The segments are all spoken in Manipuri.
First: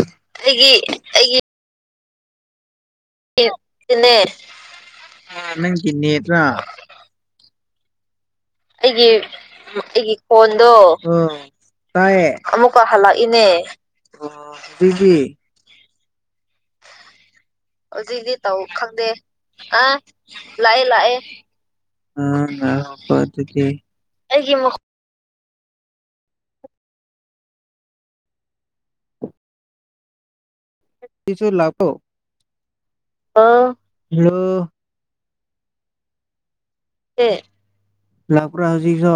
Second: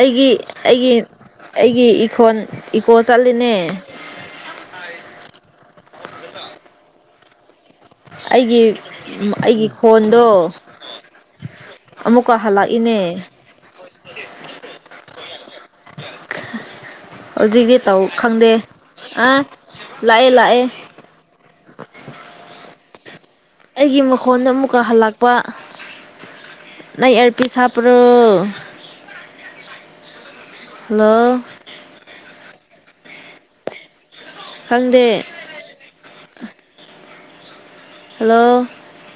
ꯑꯩꯒꯤ ꯑꯩꯒꯤ ꯑꯩꯒꯤ ꯏꯈꯣꯟꯜ ꯅꯪꯒꯤꯅꯦꯔ ꯑꯩꯒꯤ ꯑꯩꯒꯤ ꯈꯣꯟꯗꯣ ꯇꯌꯦ ꯑꯃꯨꯛꯀ ꯍꯜꯂꯛꯏꯅꯦꯒꯤ ꯍꯧꯖꯤꯛꯇꯤ ꯇꯧ ꯍꯧꯖꯤꯛꯇꯤ ꯈꯪꯗꯦ ꯇꯧ ꯈꯪꯗꯦ ꯑ ꯂꯥꯛꯑꯦ ꯂꯥꯛꯑꯦ ꯎꯝ ꯑꯩꯒꯤ ꯃꯈꯣꯟꯗ ꯑꯃꯨꯛꯀ ꯍꯜꯂꯛꯄ ꯅ ꯑꯔꯄꯤꯁ ꯍꯥꯄꯔꯣ ꯂꯣ ꯑꯥ [unintelligible] ꯈꯪꯗꯦ ꯍꯜꯂꯣ ꯂꯥꯛꯄꯥ ꯍꯧꯖꯤ ꯆꯣ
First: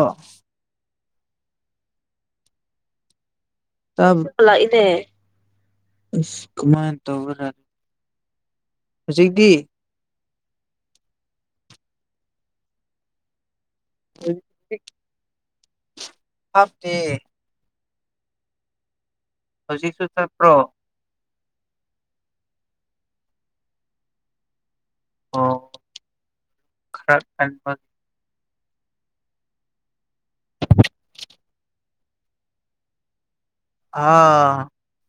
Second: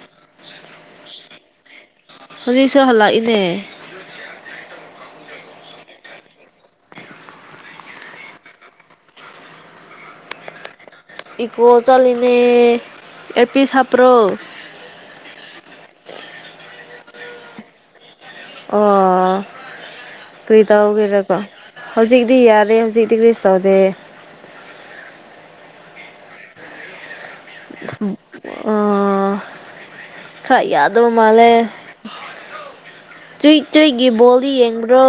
ꯍꯧꯖꯤꯛꯁꯨ ꯍꯜꯂꯛꯏꯅꯦ ꯏ ꯀꯃꯥꯏ ꯇꯅꯤ ꯍꯧꯖꯤꯛꯀꯤ ꯏꯀꯣ ꯆꯂꯤꯅꯦ ꯑꯦꯄꯤ ꯁꯥꯄ꯭ꯔꯣ ꯍꯥꯞꯇꯦ ꯑꯣ ꯍꯧꯖꯤꯛꯁꯨ ꯆꯠꯄ꯭ꯔꯣ ꯀꯔꯤ ꯇꯧꯒꯦꯔꯀꯣ ꯍꯧꯖꯤꯛꯇꯤ ꯌꯥꯔꯦ ꯍꯧꯖꯤꯛꯇꯛꯇꯤ ꯀꯔꯤꯁ ꯇꯧꯗꯦ ꯑꯣ ꯈꯔ ꯑꯕ ꯑ ꯈꯥꯏ ꯌꯥꯗꯣ ꯃꯥꯂꯦ ꯆꯤ ꯆꯛꯒꯤ ꯕꯣꯜꯂꯤ ꯑꯥ ꯌꯦꯡꯕ꯭ꯔꯣ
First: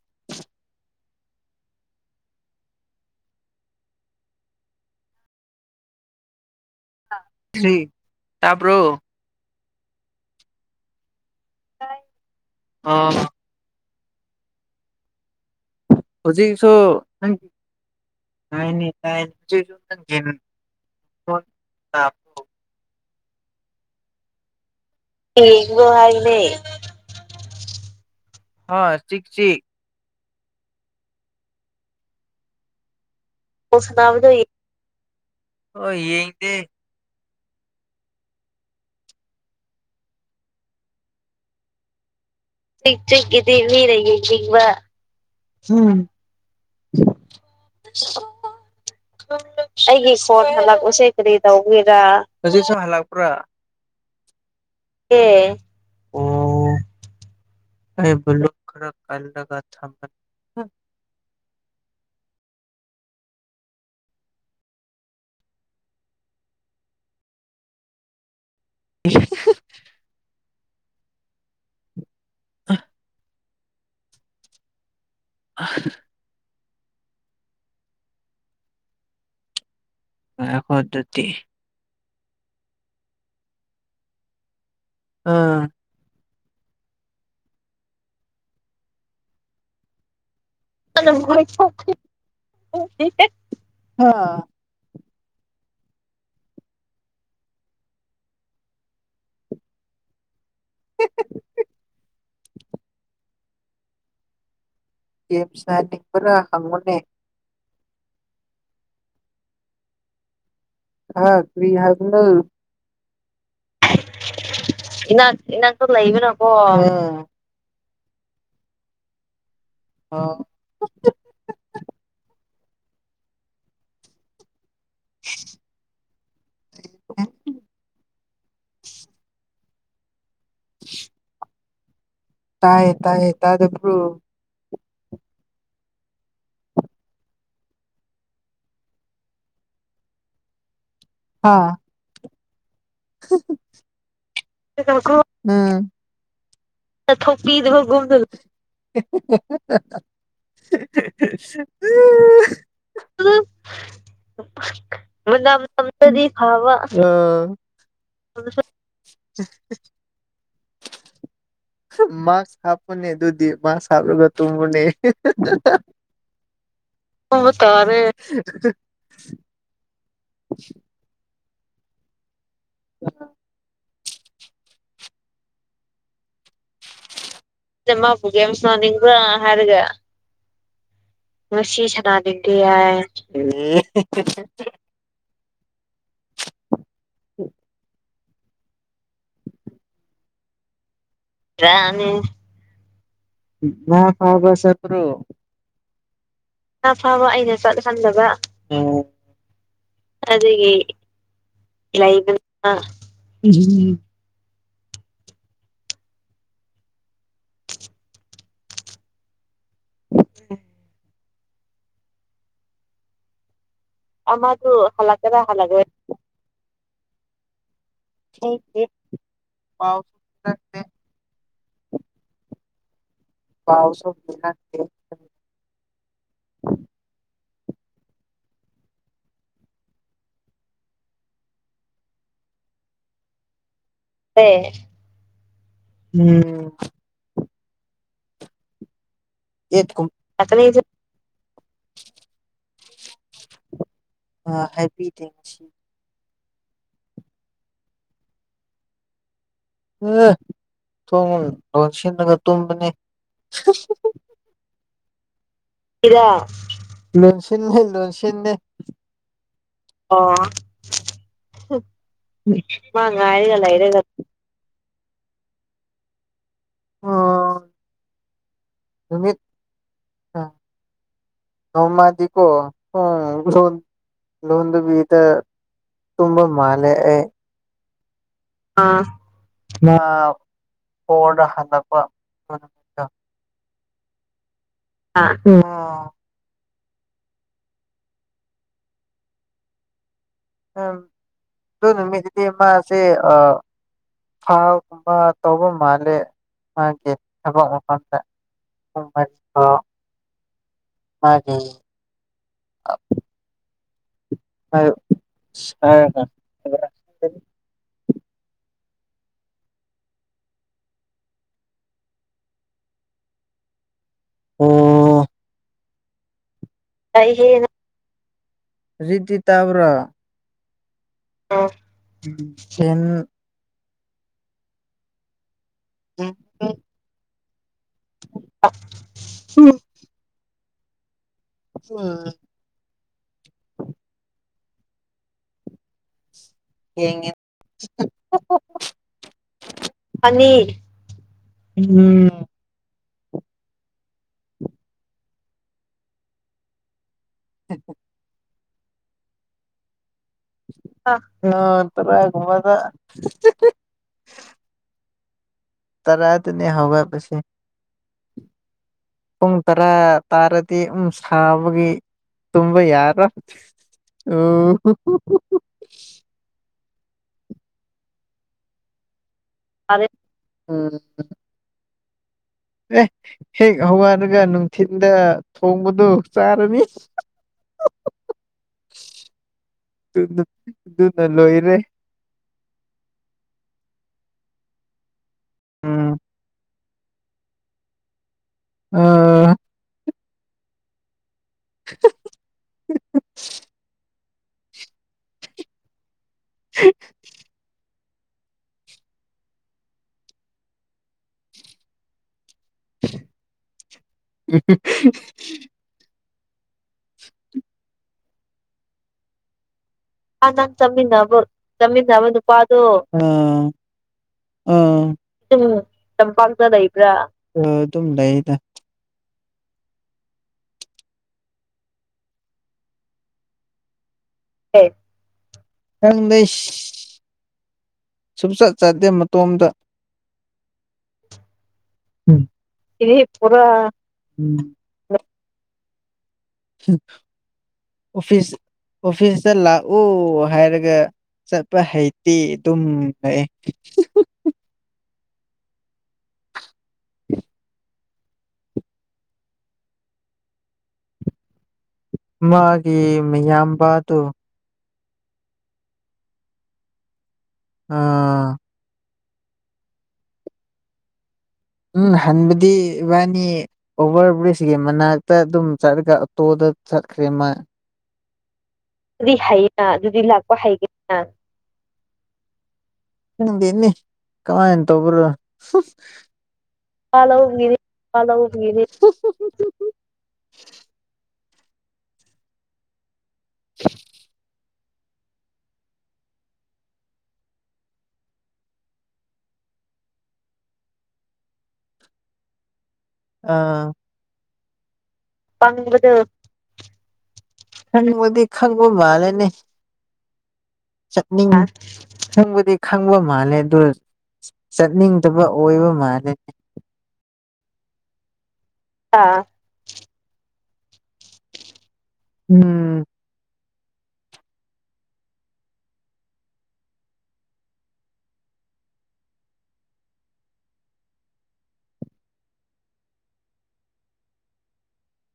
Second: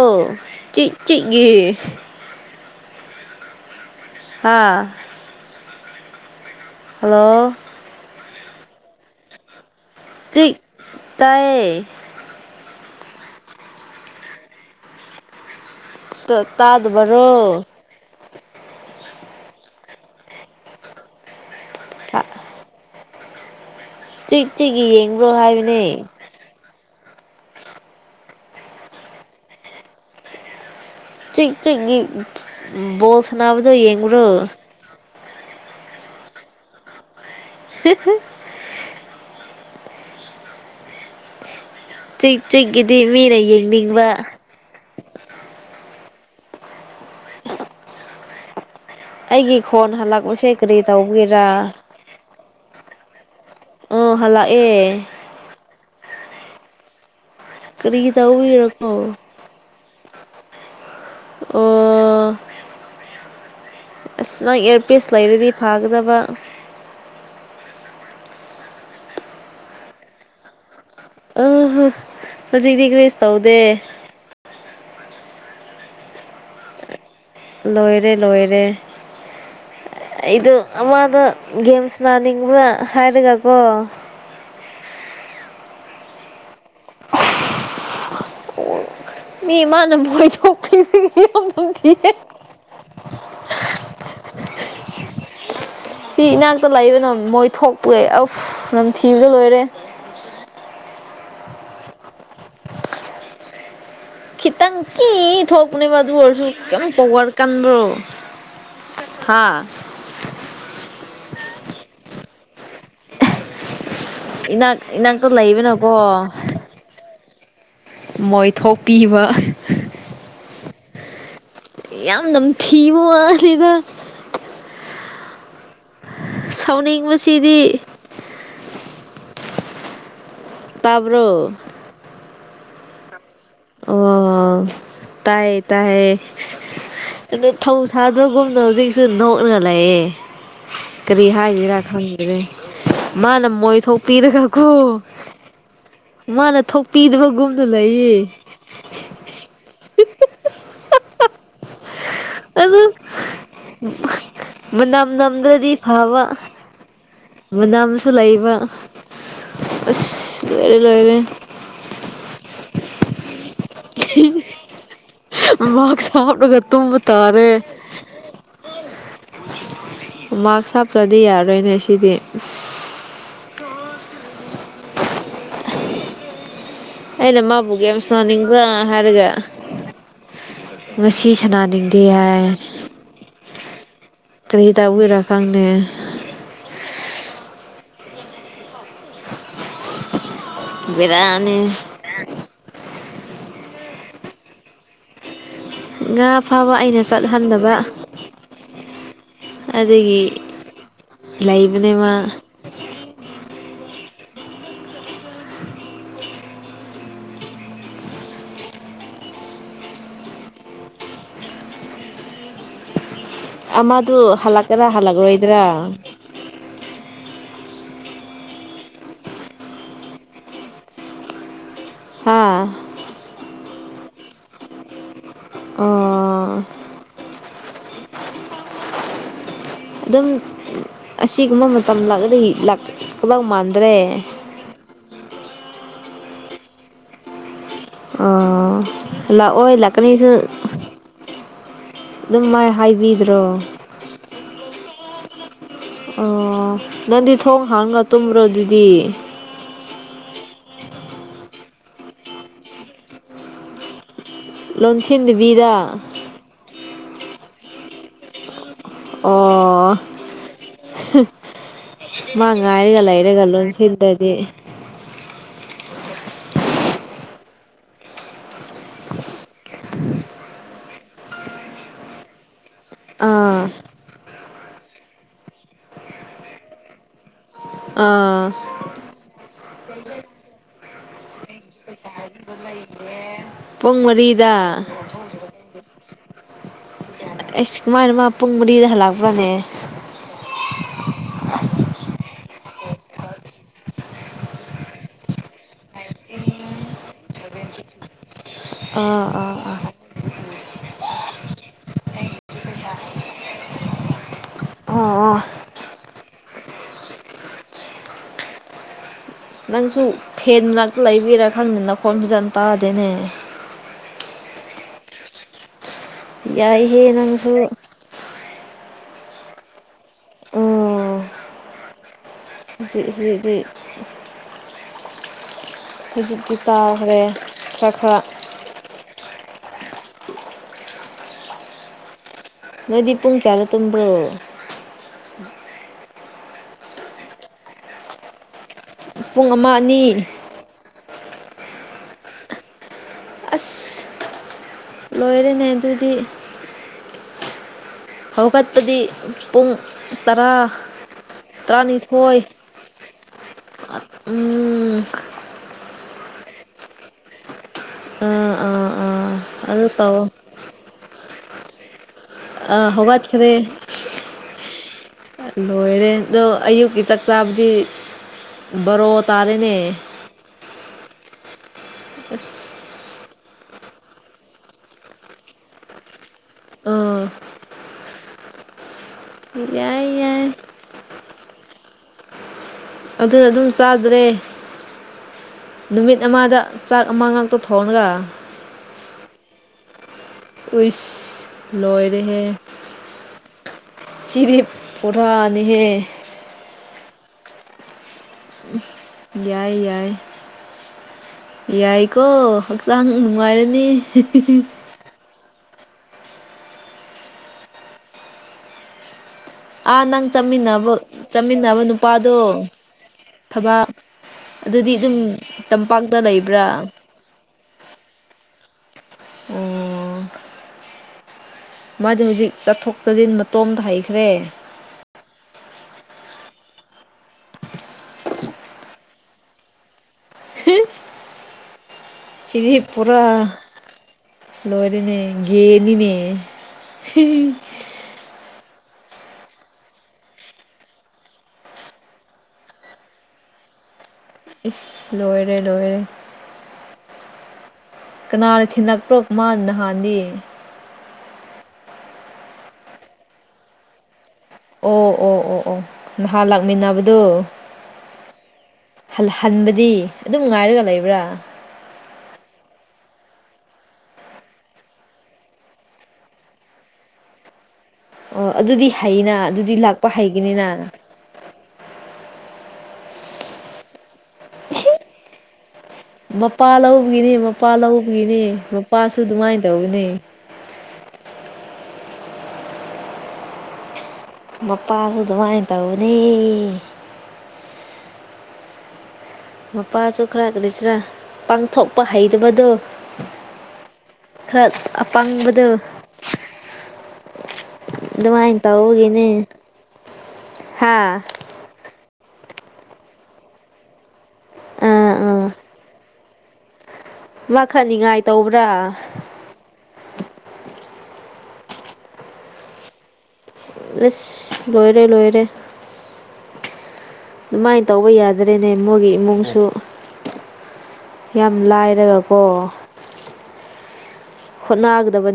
ꯆꯠ ꯆꯠꯒꯤ ꯍꯥꯥ ꯍꯜꯂꯣ ꯇꯕ꯭ꯔꯣ ꯆ ꯇꯑꯌꯦ ꯑꯥ ꯇ ꯍꯧꯖꯤꯛꯁꯨ ꯇꯥꯗꯕꯔꯣ ꯀꯅꯦ ꯇꯥꯏꯪ ꯊ ꯍ ꯁꯤꯁꯤ ꯆꯠ ꯆ ꯣ ꯁꯅꯥꯕꯗ ꯌꯦꯡꯉ꯭ꯔꯣ ꯑꯣ ꯌꯦꯡꯗꯦ [inaudible] ꯆꯨꯏ ꯆꯛ ꯆꯨꯏꯒꯤꯗꯤ ꯃꯤꯅ ꯆꯛꯀꯤꯗꯤ ꯌꯦꯡꯅꯤꯡꯕ ꯃꯤꯔꯌꯦ ꯀꯤꯛꯕ ꯎꯝ ꯑꯩꯒꯤ ꯈꯣꯟ ꯑꯩꯒꯤ ꯐꯣꯟ ꯍꯜꯂꯛꯄꯁꯦ ꯀꯔꯤ ꯍꯜꯂꯛꯎꯁꯦ ꯀꯔꯤ ꯇꯧꯕꯒꯤꯔꯥ ꯇꯧꯒꯔꯄ꯭ꯔ ꯑꯥ ꯍꯜꯂꯛꯑꯦ ꯑꯣ ꯀꯔꯤ ꯑꯩꯂ ꯈꯔ ꯇꯧꯕꯒꯤꯔꯀꯣ ꯀꯜꯂ ꯊꯃ ꯑꯣ ꯑꯁ ꯅꯪ ꯏꯌꯥꯔꯄꯤꯦꯁ ꯂꯩꯔꯗꯤ ꯐꯥꯒꯗꯕ [inaudible] ꯑ ꯍꯧꯖꯤꯛꯇꯤ ꯀ꯭ꯔꯦꯁ ꯇꯧꯗꯦ ꯑ ꯂꯣꯏꯔꯦ ꯂꯣꯏꯔꯦ ꯑꯩꯗ ꯉꯥꯏꯈꯣ ꯑꯗꯨꯗꯤ ꯑꯃꯗꯦꯝꯁ ꯅꯥꯅꯤꯡꯕ꯭ꯔꯥ ꯍꯥꯏꯔꯒꯀꯣ ꯑꯥ ꯃꯤꯃꯅꯃꯣꯏꯗ [inaudible] [inaudible] ꯅꯪꯅ ꯃꯈꯣꯟ ꯊꯣꯛꯇꯦ꯫ ꯍꯥ ꯁꯤ ꯏꯅꯥꯛꯇ ꯂꯩꯕꯅ ꯃꯣꯏ ꯊꯣꯛꯄ ꯑꯐ ꯅꯝ ꯊꯤꯕꯗ ꯂꯣꯏꯔꯦ ꯈꯤꯇꯪ ꯏ ꯒꯦꯝ ꯊꯣ ꯀꯅꯦꯕꯗꯨ ꯁꯥꯟꯅꯅꯤꯡꯕ꯭ꯔꯥ ꯑꯣꯏꯔꯁꯨ ꯀꯃ ꯍꯪꯉꯨꯅꯦ ꯄꯒꯔ ꯀꯥꯟꯕ꯭ꯔꯣ ꯍꯥꯥ ꯍꯥ ꯀ꯭ꯔꯤ ꯍꯥꯏꯕꯅꯣ ꯏꯅꯥꯛ ꯏꯅꯥꯛꯇ ꯏꯅꯥꯛ ꯏꯅꯥꯛꯇ ꯂꯩꯕꯅꯀꯣ ꯂꯩꯕꯅꯀꯣ ꯃꯣꯏ ꯊꯣꯛꯣꯛꯄꯤꯕ ꯑ ꯌꯥꯝ ꯅꯝꯊꯤꯕ ꯋꯥꯁꯤꯗ [inaudible] [inaudible] ꯁꯥꯎꯅꯤꯡꯕꯁꯤꯗꯤ ꯇꯥꯕ꯭ꯔꯣ ꯇꯥꯏ ꯇꯥꯏ ꯇꯥꯗꯨꯕ꯭ꯔꯣ ꯑꯣ ꯇꯥꯏꯌꯦ ꯇꯥꯏꯌꯦ ꯑꯗ ꯊꯧ ꯁꯥꯗꯕꯒꯨꯝꯅ ꯍꯧꯖꯤꯛꯁꯨ ꯅꯣꯛꯅ ꯂꯩꯑꯦ ꯀꯔꯤ ꯍꯥ ꯍꯥꯏꯖꯤꯔꯥ ꯈꯪꯗꯔꯦ ꯃꯥꯅ ꯃꯣꯏ ꯊꯣꯛꯄꯤꯔꯒ ꯀꯣ ꯎꯝ ꯃꯥꯅ ꯊꯣꯛꯄꯤꯗꯕꯒꯨꯝꯗ ꯂꯩꯌꯦ ꯊꯣꯛꯄꯤꯗꯕꯒꯨꯝꯅ [inaudible] [inaudible] [inaudible] ꯑꯗꯨ ꯃꯅꯝ ꯃꯅꯝ ꯅꯝꯗ꯭ꯔꯗꯤ ꯐꯕ ꯅꯝꯗ꯭ꯔꯗꯤ ꯐꯕ ꯃꯅꯝꯁꯨ ꯂꯩꯕ ꯑꯁ ꯂꯣꯏꯔꯦ ꯂꯣꯏꯔꯦ ꯃꯥꯛꯁꯥ ꯍꯥꯄꯅꯦ ꯑꯗꯨꯗꯨꯗꯤ ꯃꯥꯁ ꯍꯥꯞꯂꯒ ꯇꯨꯝꯃꯨꯅꯦ ꯃꯥꯛꯁ ꯍꯥꯞꯂꯒ ꯇꯨꯝꯕ ꯇꯥꯔꯦ ꯇꯥꯔꯦ [unintelligible] ꯃꯥꯛꯁ ꯍꯥꯞꯇꯥꯔꯥꯗꯤ ꯌꯥꯔꯣꯏꯅꯦ ꯁꯤꯗꯤ ꯑꯩꯅ ꯃꯥꯕꯨ ꯑꯩꯅ ꯒꯦꯝ ꯃꯥꯕꯨ ꯒꯦꯝ ꯁꯥꯅꯤꯡꯕ꯭ꯔꯥ ꯁꯥꯟꯅꯅꯤꯡꯕ꯭ꯔꯥ ꯍꯥꯏꯔꯒ ꯍꯥꯏꯔꯒ ꯉꯁꯤ ꯉꯁꯤ ꯁꯅꯥꯅꯤꯡꯗꯦ ꯍꯥꯏ ꯁꯥꯟꯅꯅꯤꯡꯗꯦ ꯍꯥꯏ ꯀꯔꯤꯗꯕꯨꯏꯔ ꯐꯪꯅ ꯕꯤꯔꯅꯤ ꯉ ꯐꯥꯕꯁꯠꯇꯄꯥꯔꯣ ꯉꯥ ꯐꯥꯕ ꯑꯩꯅ ꯆꯠꯍꯟꯗꯕ ꯆꯠꯍꯟꯗꯕ ꯑꯗꯒꯤ ꯑꯗꯨꯒꯤ ꯂꯩꯕꯅꯦꯃ ꯂꯩꯕꯅ [inaudible] [inaudible] ꯑꯃꯗꯨ ꯑꯃꯗꯨ ꯍꯜꯂꯛꯀꯗꯥ ꯍꯜꯂꯛꯀꯦꯔꯥ ꯍꯜꯂꯛꯔꯣꯏꯗ꯭ꯔꯥ ꯍꯜꯂꯛꯑꯣꯏ [unintelligible] [unintelligible] [unintelligible] [inaudible] ꯍꯥꯥ ꯄꯥꯎꯁꯁꯨ ꯀꯪꯍꯟꯗꯦ ꯑꯣ ꯑꯗꯨꯝ ꯑꯁꯤꯒꯨꯝꯕ ꯃꯇꯝ ꯂꯥꯛꯑꯗꯤ ꯄꯨꯂꯞ ꯃꯥꯟꯕ ꯇꯦ ꯑꯦ ꯎꯝ ꯎꯝ ꯂꯛꯑꯣꯏ ꯌꯦꯠꯀꯨꯝ ꯂꯀꯅꯤꯁꯨ ꯑ ꯑꯗꯨꯝꯃ ꯍꯥꯏꯗꯦ ꯑ ꯍꯥꯏꯕꯤꯗꯦ ꯑꯣ ꯅꯪꯗꯤ ꯊꯣꯡ ꯍꯥꯡꯅ ꯇꯨꯝꯕ꯭ꯔꯣ ꯑꯗꯨꯗꯤ ꯑꯦ ꯊꯣꯡ ꯂꯣꯟꯁꯤꯟꯂꯒ ꯇꯨꯝꯕꯅꯤ ꯂꯣꯟꯁꯤꯟꯗꯕꯤꯗ ꯂꯣꯟꯁꯤꯟꯅꯦ ꯂꯨꯣꯟꯁꯤꯟꯅꯦ ꯑꯣ ꯃꯥ ꯉꯥꯏꯔꯒ ꯃꯥ ꯂꯩꯔꯦꯒ ꯉꯥꯏꯔꯒ ꯂꯣꯏ ꯂꯩꯔꯒ ꯁꯤꯗꯗꯤ [inaudible] [inaudible] ꯎꯝ ꯅꯨꯃꯤꯠ ꯅꯧꯃꯗꯤ ꯀꯧ ꯑꯣ ꯂ ꯑꯥ ꯂꯣꯟꯗ ꯇ ꯇꯨꯝꯕ ꯃꯥꯂ ꯑꯥ ꯑ ꯍꯗ [unintelligible] ꯍꯜꯂꯄ [unintelligible] ꯄꯨꯡ ꯃꯔꯤꯗ ꯑꯣ [unintelligible] ꯑꯩꯁ ꯀꯃꯥꯏꯅ ꯃꯥ ꯄꯨꯡ ꯃꯔꯤꯗ ꯍꯜꯂꯛꯄ꯭ꯔꯥꯅꯦ ꯑꯗꯨ ꯅꯨꯃꯤꯠ ꯇꯥꯗꯤꯑꯃꯥꯁꯦ ꯑ ꯊꯥꯒꯨꯝꯕ ꯇꯧꯕ ꯃꯥꯂꯦ ꯃꯥꯒꯤ ꯊꯕꯛ ꯃꯐꯝꯗ [inaudible] ꯎꯝ ꯑꯥ ꯑꯥ ꯑꯥ ꯑꯣ ꯑꯣ [inaudible] ꯅꯪꯁꯨ ꯐꯦꯟ ꯉ ꯂꯩꯕꯤꯔꯥ ꯈꯪꯗꯦꯅ ꯐꯣꯟ ꯐꯖꯅ ꯇꯥꯗꯦꯅꯦ ꯑꯣ ꯌꯥꯏꯍꯦ ꯅꯪꯁꯨ ꯔꯔꯤꯗꯤ ꯇꯥꯎ꯭ꯔ ꯎꯝ ꯆꯦꯟ ꯍꯖꯤ ꯄꯇꯥꯦ ꯎꯝ ꯑ ꯅꯣꯏꯗꯤ ꯄꯨꯡ ꯀꯌꯥꯔꯣ ꯇꯨꯝꯝꯕ꯭ꯔꯣ ꯌꯦꯉ ꯄꯨꯡ ꯑꯃ ꯑꯅꯤ ꯎꯝ ꯑꯁ ꯂꯣꯏꯔꯅꯦ ꯑꯗꯨꯗꯤ [unintelligible] ꯍꯧꯈꯠꯄꯗꯤ ꯄꯨꯡ ꯇꯔꯥ ꯑ ꯇꯔꯥꯅꯤꯊꯣꯏ ꯇꯔꯒꯃꯗ ꯎꯝ ꯇꯔꯥꯏꯗꯤꯅꯤ ꯍꯧꯕ ꯄꯁ ꯑꯥ ꯑꯥ ꯑꯥ ꯄꯨꯡ ꯑꯗꯨ ꯇꯔꯥ ꯇꯧ ꯇꯥꯔꯗꯤ ꯑ ꯁꯥꯕꯒꯤ ꯑ ꯇꯨꯝꯕ ꯍꯕꯥꯠ ꯌꯥꯔꯣꯏ ꯈꯔꯦ ꯎꯝ ꯂꯣꯏꯔꯦꯗ ꯑꯨ ꯆꯥꯛꯆꯥꯕꯗꯤ ꯕꯔꯣꯊ ꯐꯔꯦ ꯎꯝ ꯑꯁ ꯑꯦ ꯍꯦꯛ ꯍꯋꯥꯔꯒ ꯅꯨꯡꯊꯤꯤꯟꯗ ꯊꯣꯡꯕꯗꯨ ꯆꯔꯅꯤꯁ ꯑꯥ ꯌꯥꯏ ꯌꯥꯏ ꯑꯗꯨꯅ ꯂꯣꯏꯔꯦ ꯑꯗꯨꯅ ꯑꯗꯨꯝ ꯆꯥꯗ꯭ꯔꯦ ꯎꯝ ꯅꯨꯃꯤꯠ ꯑꯃꯗ ꯆꯥꯛ ꯑꯃ ꯉꯥꯛꯇ ꯊꯣꯡꯒ ꯑ ꯍ ꯂꯣꯏꯣꯏꯗ ꯍꯦ ꯆꯔꯤꯞ ꯄꯣꯔꯥꯅꯤꯍꯦ [inaudible] ꯌꯥꯏ ꯌꯥꯏ ꯌꯥꯏ ꯀꯣ ꯍꯛꯆꯥꯡ ꯅꯨꯡꯉꯥꯏꯔꯅꯤ ꯎ ꯑꯥ ꯅꯪ ꯆꯠꯃꯤꯟꯅꯕ ꯆꯠꯃꯤꯟꯅꯕ ꯅꯨꯄꯥꯗꯣ ꯊꯕꯛ ꯑꯗꯨꯗꯤ ꯑꯗꯨꯝ ꯇꯝꯄꯥꯛꯇ ꯂꯩꯕ꯭ꯔꯥ ꯑꯥ ꯑꯗꯨꯝ ꯂꯩꯗ ꯎꯝ ꯃꯥꯗꯤ ꯍꯧꯖꯤꯛ ꯆꯠꯊꯣꯛ ꯆꯠꯁꯤꯟ ꯃꯇꯣꯝꯇ ꯍꯩꯈ꯭ꯔꯦ ꯪꯗꯦꯁ ꯁꯨꯡꯆꯠ ꯆꯥꯗꯦ ꯃꯇꯣꯝꯗ ꯍ ꯆꯅꯤ ꯏꯔꯤ ꯄꯨꯕ ꯄꯨꯔꯥ ꯎꯝ ꯂꯣꯏꯔꯦꯅꯦ ꯒꯦꯅꯤꯅꯦ ꯑꯣꯐꯤꯁ ꯑꯣꯐꯤꯁꯇ ꯂꯥꯛꯎ ꯍꯥꯏꯔꯒ ꯆꯠꯄ ꯍꯩꯇꯤ ꯑꯗꯨꯝ ꯂꯩ ꯏꯁ ꯂꯣꯏꯔꯦ ꯂꯣꯏꯔꯦ ꯀꯅꯥꯅ ꯊꯤꯟꯂꯛꯄ꯭ꯔꯣ ꯃꯥꯅ ꯅꯍꯥꯟꯅꯤ ꯃꯥꯒꯤ ꯃꯌꯥꯝꯕꯗꯨ ꯑꯣ ꯑꯣ ꯑꯣ ꯑꯣ ꯅꯍꯥꯟ ꯂꯥꯛꯃꯤꯟꯅꯕꯗꯨ ꯑꯥ ꯍꯟꯕꯗꯤ ꯑꯗꯨꯝ ꯉꯥꯏꯔꯒ ꯂꯩꯕ꯭ꯔꯥ ꯎꯝ ꯍꯟꯕꯗꯤ ꯏꯕꯥꯅꯤ ꯑꯣꯚꯔ ꯕ꯭ꯔꯤꯖꯀꯤ ꯃꯅꯥꯛꯇ ꯑꯗꯨꯝ ꯆꯠꯂꯒ ꯑꯣꯇꯣꯗ ꯁꯈ꯭ꯃ ꯑꯣ ꯑꯗꯨꯗꯤ ꯑꯗꯨꯗꯤ ꯍꯩꯅ ꯍ ꯑꯗꯨꯗꯤ ꯂꯥꯛꯄ ꯍꯩꯒꯅꯤꯅ ꯍꯒꯦꯅ ꯅꯤ ꯀꯃꯟ ꯇꯕ꯭ꯔ ꯃꯄꯥ ꯂꯧꯕꯒꯤꯅꯤ ꯃꯄꯥ ꯂꯧꯕꯒꯤꯅꯤ ꯃꯄꯥꯁꯨ ꯑꯗꯨꯃꯥꯏꯅ ꯇꯧꯅꯤ [inaudible] [inaudible] ꯃꯄꯥꯁꯨ ꯑꯗꯨꯃꯥꯏꯅ ꯇꯧꯅꯤ ꯃꯄꯥꯁꯨ ꯈꯔ ꯀꯔꯤꯁꯤꯔꯥ ꯄꯥꯡꯊꯣꯛꯄ ꯍꯩꯇꯕꯗꯣ ꯑꯥ ꯈꯔ ꯑꯄꯥꯪꯕꯗ ꯈꯪꯕꯗꯤ ꯑꯗꯨꯃꯥꯏꯅ ꯈꯪꯕ ꯇꯒꯤꯅꯦ ꯆꯠꯅꯤꯡꯉ ꯈꯪꯕꯗꯤ ꯈꯪꯕ ꯃꯥꯜꯂꯦ ꯑꯗꯨ ꯑꯥ ꯆꯠꯅꯤꯡꯗꯕ ꯑꯥ ꯑꯣꯏꯕ ꯃꯥꯜꯂꯦ ꯃꯥ ꯈꯔ ꯅꯤꯡꯉꯥꯏ ꯇꯧꯕ꯭ꯔꯥ ꯑꯥ ꯎꯝ ꯑꯦꯁ ꯂꯣꯏꯔꯦ ꯂꯣꯏꯔꯦ ꯑꯗꯨꯃꯥꯏꯅ ꯇꯧꯕ ꯌꯥꯗꯔꯦꯅꯦ ꯃꯣꯏꯒꯤ ꯏꯃꯨꯡꯁꯨ ꯌꯥꯝ ꯂꯥꯏꯔꯒꯀꯣ ꯍ ꯅꯥꯒꯗꯕ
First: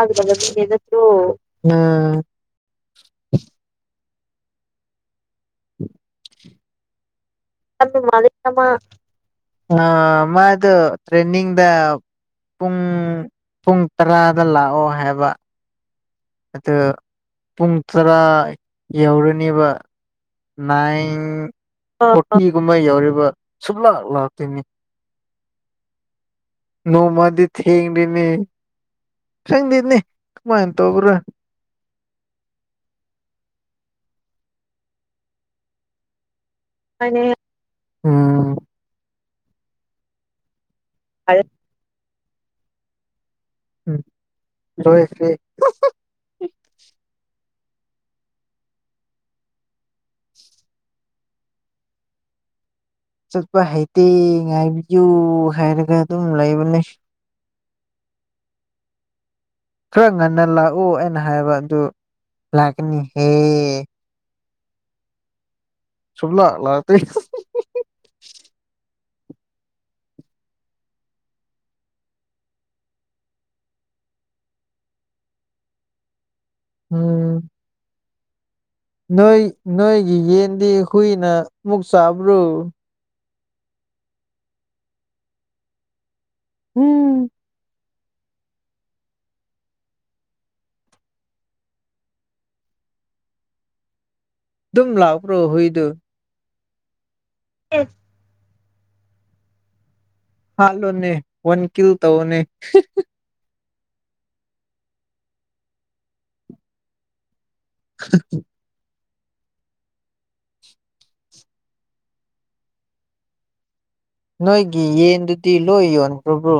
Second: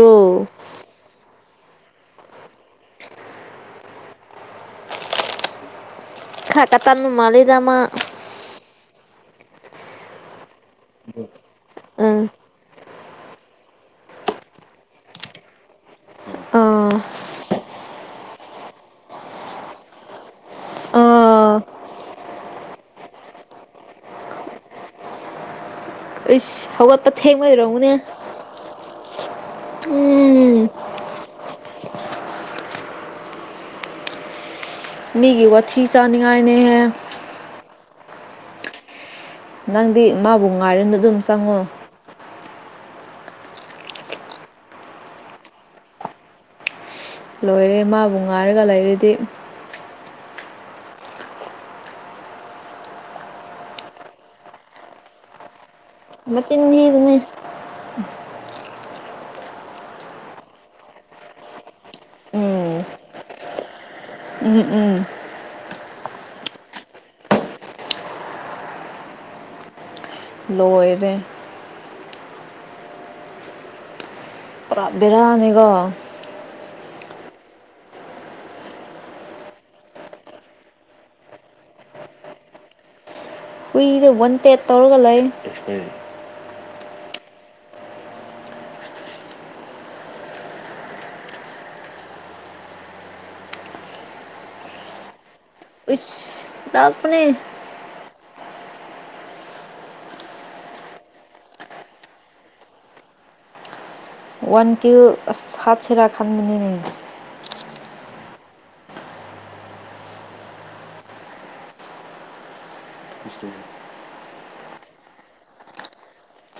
ꯑꯗꯨꯛꯇꯣ ꯎꯝ [inaudible] ꯈꯥꯇ ꯇꯅ ꯃꯥ ꯂꯩ [unintelligible] ꯇ꯭ꯔꯦꯟꯅꯤꯡꯗ ꯑꯥ ꯄꯨꯡ ꯄꯨꯡ ꯇꯔꯥꯗ ꯂꯥꯛꯑꯣ ꯍꯥꯏꯕ ꯑ ꯑꯥ ꯄꯨꯡ ꯇꯔꯥ ꯌꯧꯔꯅꯦꯕ ꯅꯥꯏꯟ ꯑꯥ ꯐꯣꯔꯇꯤꯒꯨꯝꯕ ꯌꯎꯔꯤꯕ ꯁꯨꯞꯂꯥꯛ ꯂꯥꯛꯇꯣꯏꯅꯤ ꯁ ꯍꯋꯥ ꯄꯊꯦ ꯃꯔꯎꯅꯦ ꯆꯪꯗꯗꯅꯤ ꯀꯃꯥꯏ ꯇꯣ ꯑꯣꯕ꯭ꯔ ꯃꯤꯒꯤ ꯋꯥ ꯊꯤ ꯆꯥꯅꯤ ꯏꯅꯦꯍ ꯍꯣꯏꯅꯦ. ꯎꯝ ꯅꯪꯗꯤ ꯃꯥꯕꯨ ꯉꯥꯏꯔꯤꯅ ꯑꯗꯨꯝ ꯆꯪꯉꯣ ꯎꯝ ꯂꯣꯏ ꯂꯣꯏꯔꯦ ꯃꯥꯕꯨ ꯉꯥꯏꯔꯒ ꯂꯩꯔꯗꯤ ꯆꯠꯄ ꯍꯩꯇꯦ ꯉꯥꯏꯕꯤꯌꯨ ꯍꯥꯏꯅ ꯃꯆꯤꯟꯊꯤꯕꯅꯦ ꯈꯔ ꯉꯟꯅ ꯂꯥꯛꯑꯣ ꯑꯩꯅ ꯍꯥꯏꯕ ꯑꯗꯨ ꯎꯝ ꯂꯥꯛꯀꯅꯤꯍꯦ ꯎꯝ ꯎꯝ ꯁꯕꯂꯥ ꯂꯇ ꯂꯣꯏꯔꯦ ꯄꯨꯔꯥꯕꯤꯔꯅꯤꯒꯣ ꯎꯝ ꯅꯣꯏ ꯅꯣꯏꯒꯤ ꯌꯦꯟꯗꯤ ꯍꯨꯏꯅ ꯃꯨꯛ ꯆꯥꯕ꯭ꯔꯨ ꯍꯨꯏꯗ ꯕꯟ ꯇꯦꯠ ꯇꯧꯔꯒ ꯂꯩ ꯎꯝ ꯑꯗꯨꯝ ꯂꯥꯎ ꯄ꯭ꯔꯣ ꯍꯏꯗꯨ ꯂꯄꯅꯤ ꯑꯦ ꯍꯠꯂꯣꯅꯦ ꯋꯥꯟ ꯀꯤꯜ ꯇꯧꯅꯦ ꯋꯥꯟ ꯀꯤꯟ ꯁꯥꯠ ꯁꯔꯥ ꯈꯥꯟꯗꯅꯤꯅꯦ [inaudible] ꯅꯣꯏꯒꯤ ꯌꯦꯟꯗꯨꯗꯤ ꯂꯣꯏ ꯌꯣꯟꯈ꯭ꯔꯕ꯭ꯔꯣ